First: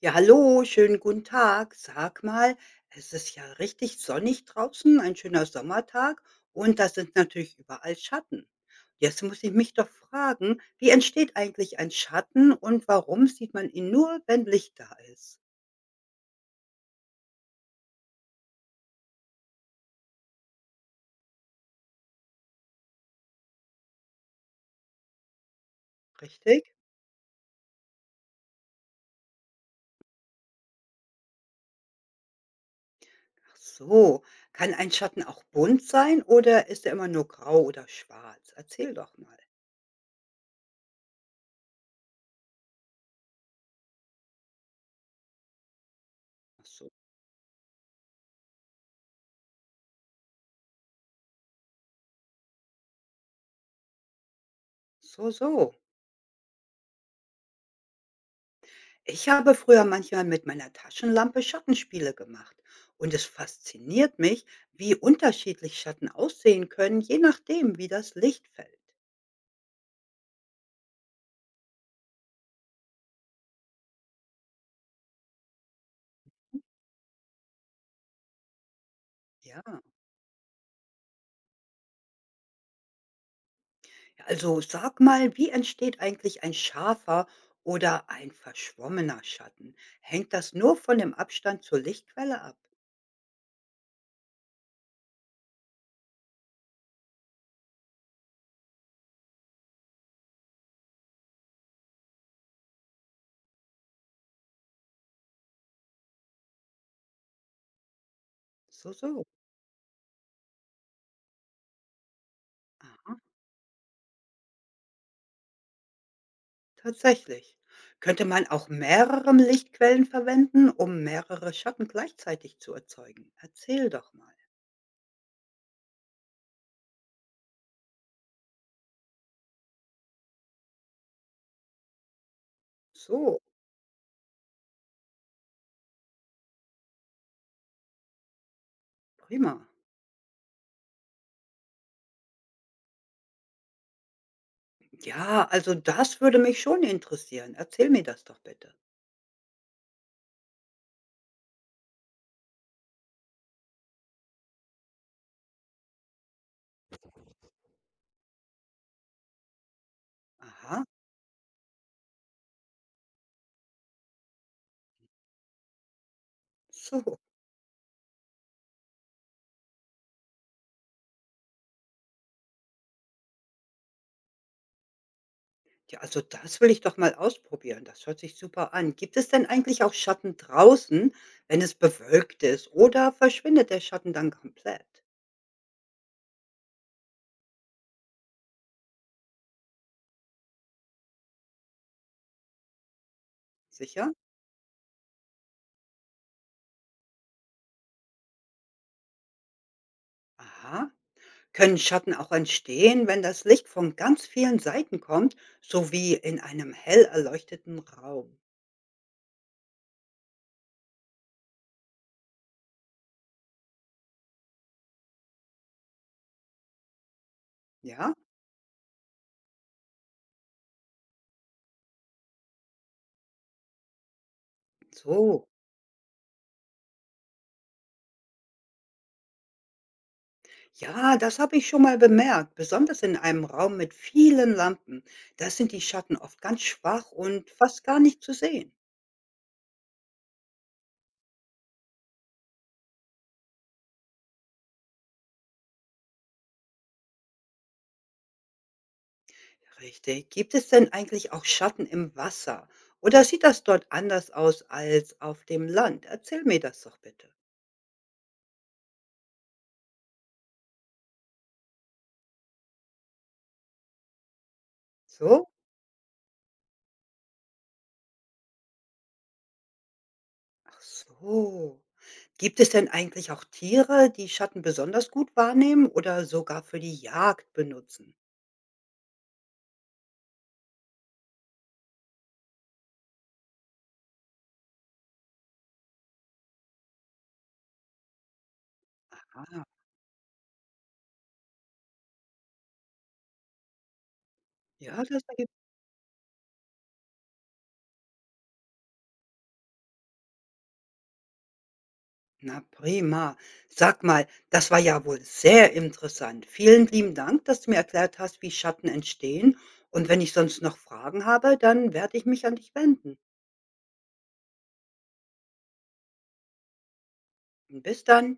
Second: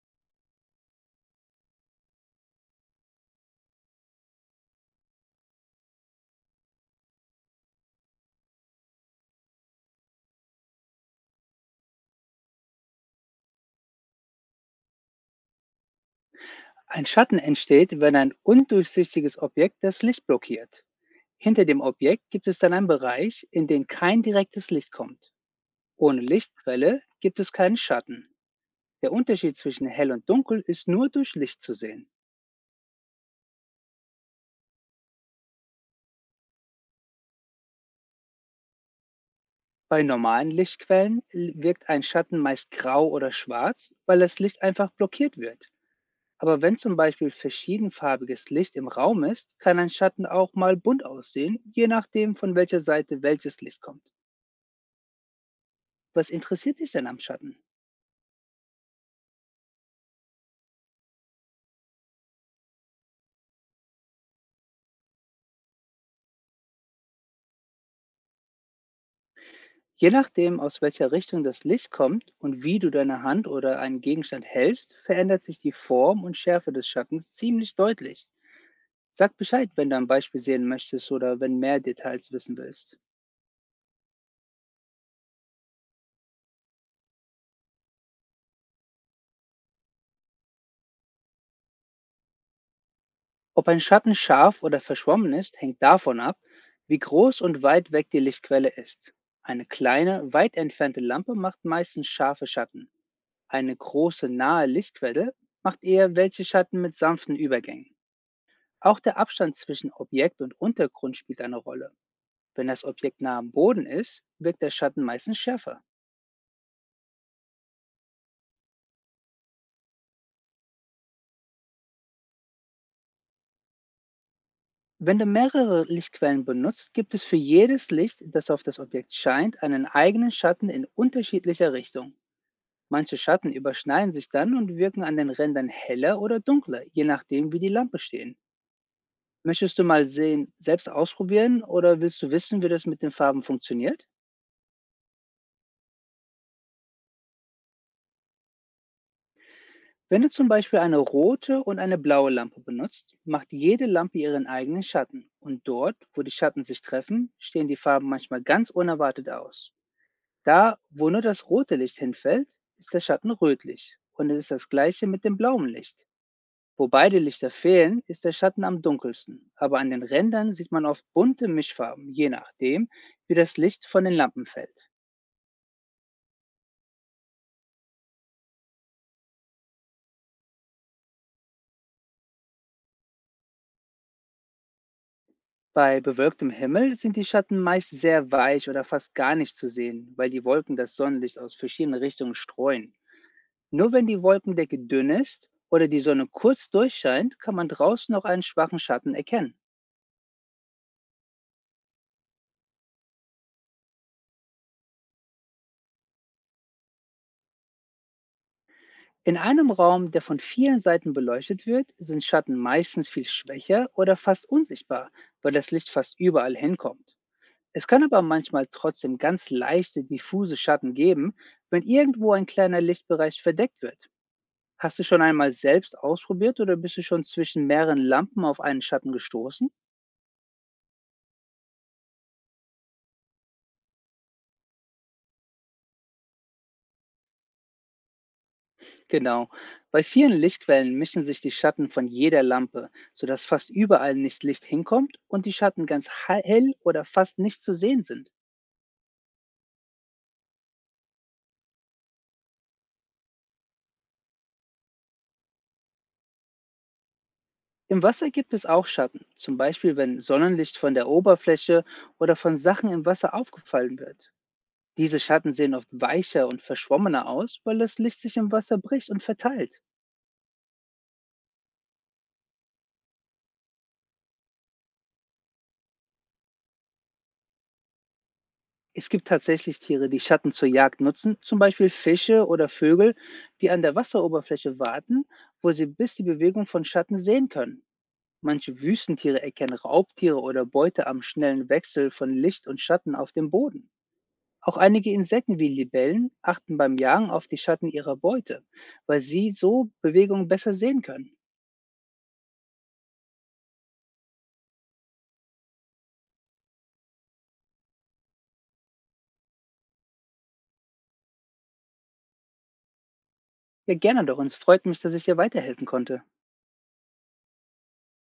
Ja, hallo, schönen guten Tag. Sag mal, es ist ja richtig sonnig draußen, ein schöner Sommertag und da sind natürlich überall Schatten. Jetzt muss ich mich doch fragen, wie entsteht eigentlich ein Schatten und warum sieht man ihn nur, wenn Licht da ist? Ein Schatten entsteht, wenn ein undurchsichtiges Objekt das Licht blockiert. Hinter dem Objekt gibt es dann einen Bereich, in den kein direktes Licht kommt. Ohne Richtig? Lichtquelle gibt es keinen Schatten. Der Unterschied zwischen hell und dunkel ist nur durch Licht zu sehen. Ach so, kann ein Schatten auch bunt sein oder ist er immer nur grau oder schwarz? Erzähl doch mal. Bei normalen Lichtquellen wirkt ein Schatten meist grau oder schwarz, weil das Licht einfach blockiert wird. Aber Ach wenn so, zum Beispiel verschiedenfarbiges Licht im Raum ist, kann ein Schatten auch mal bunt aussehen, je nachdem von welcher Seite welches Licht kommt. so, so. Was interessiert dich denn am Schatten? Ich habe früher manchmal mit meiner Taschenlampe Schattenspiele gemacht und es fasziniert mich, wie unterschiedlich Schatten aussehen können, je nachdem, wie das Licht fällt. Je nachdem, aus welcher Richtung das Licht kommt und wie du deine Hand oder einen Gegenstand hältst, verändert sich die Form und Schärfe des Schattens ziemlich deutlich. Sag Ja, Bescheid, wenn du ein Beispiel sehen möchtest oder wenn mehr Details wissen willst. also sag mal, wie entsteht eigentlich ein scharfer oder ein verschwommener Schatten? Hängt das nur von dem Abstand zur Lichtquelle ab? Ob ein Schatten scharf oder verschwommen ist, hängt davon ab, wie groß und weit weg die Lichtquelle ist. Eine kleine, weit entfernte Lampe macht meistens scharfe Schatten. Eine große, nahe Lichtquelle macht eher welche Schatten mit sanften Übergängen. So, Auch der so. Abstand zwischen Objekt und Untergrund spielt eine Rolle. Wenn das Aha, Objekt nah am Boden ist, wirkt der Schatten meistens schärfer. tatsächlich. Könnte man auch mehrere Lichtquellen verwenden, um mehrere Schatten gleichzeitig zu erzeugen? Erzähl doch mal. Wenn du mehrere Lichtquellen benutzt, gibt es für jedes Licht, das auf das Objekt scheint, einen eigenen Schatten in unterschiedlicher Richtung. Manche So. Schatten überschneiden sich dann und wirken an den Rändern heller oder dunkler, je nachdem, wie die Lampe stehen. Prima. Möchtest du mal sehen, selbst ausprobieren oder willst du wissen, wie das mit den Farben funktioniert? Ja, also das würde mich schon interessieren. Erzähl mir das doch bitte. Wenn du zum Beispiel eine rote und eine blaue Lampe benutzt, macht jede Lampe ihren eigenen Schatten. Und dort, wo die Schatten sich treffen, stehen die Farben manchmal ganz unerwartet aus. Da, Aha, wo nur das rote Licht hinfällt, ist der Schatten rötlich. Und es ist das gleiche mit dem blauen Licht. Wo so. beide Lichter fehlen, ist der Schatten am dunkelsten. Aber an den Rändern sieht man oft bunte Mischfarben, je nachdem, wie das Licht von den Lampen fällt. Ja, also das will ich doch mal ausprobieren. Das hört sich super an. Gibt es denn eigentlich auch Schatten draußen, wenn es bewölkt ist, oder verschwindet der Schatten dann komplett? Bei bewölktem Himmel sind die Schatten meist sehr weich oder fast gar nicht zu sehen, weil die Wolken das Sonnenlicht aus verschiedenen Richtungen streuen. Nur wenn Sicher? die Wolkendecke dünn ist oder die Sonne kurz durchscheint, kann man draußen noch einen schwachen Schatten erkennen. Aha. Können Schatten auch entstehen, wenn das Licht von ganz vielen Seiten kommt, so wie in einem hell erleuchteten Raum? In einem Raum, der von vielen Seiten beleuchtet wird, sind Schatten meistens viel schwächer oder fast unsichtbar, weil das Licht fast überall hinkommt. Es kann Ja? aber manchmal trotzdem ganz leichte, diffuse Schatten geben, wenn irgendwo ein kleiner Lichtbereich verdeckt wird. Hast du schon So. einmal selbst ausprobiert oder bist du schon zwischen mehreren Lampen auf einen Schatten gestoßen? Ja, das habe ich schon mal bemerkt, besonders in einem Raum mit vielen Lampen. Da sind die Schatten oft ganz schwach und fast gar nicht zu sehen. Genau. Bei vielen Lichtquellen mischen sich die Schatten von jeder Lampe, sodass fast überall nicht Licht hinkommt und die Schatten ganz hell oder fast nicht zu sehen sind. Richtig. Gibt es denn eigentlich auch Schatten im Wasser? Oder sieht das dort anders aus als auf dem Land? Erzähl mir das doch bitte. Im Wasser gibt es auch Schatten, zum Beispiel wenn Sonnenlicht von der Oberfläche oder von Sachen im Wasser aufgefallen wird. Diese So? Schatten sehen oft weicher und verschwommener aus, weil das Licht sich im Wasser bricht und verteilt. Ach so. Gibt es denn eigentlich auch Tiere, die Schatten besonders gut wahrnehmen oder sogar für die Jagd benutzen? Es gibt tatsächlich Tiere, die Schatten zur Jagd nutzen, zum Beispiel Fische oder Vögel, die an der Wasseroberfläche warten, wo sie bis die Bewegung von Schatten sehen können. Manche Wüstentiere Ah, erkennen Raubtiere oder Beute am schnellen Wechsel von Licht und Schatten auf dem Boden. Auch ja, einige das ergibt. Insekten wie Libellen achten beim Jagen auf die Schatten ihrer Beute, weil sie so Bewegungen besser sehen können. Na prima. Sag mal, das war ja wohl sehr interessant. Vielen lieben Dank, dass du mir erklärt hast, wie Schatten entstehen. Und wenn ich sonst noch Fragen habe, dann werde ich mich an dich wenden. Ja, gerne doch. Und es freut mich, dass ich dir weiterhelfen konnte. Bis dann.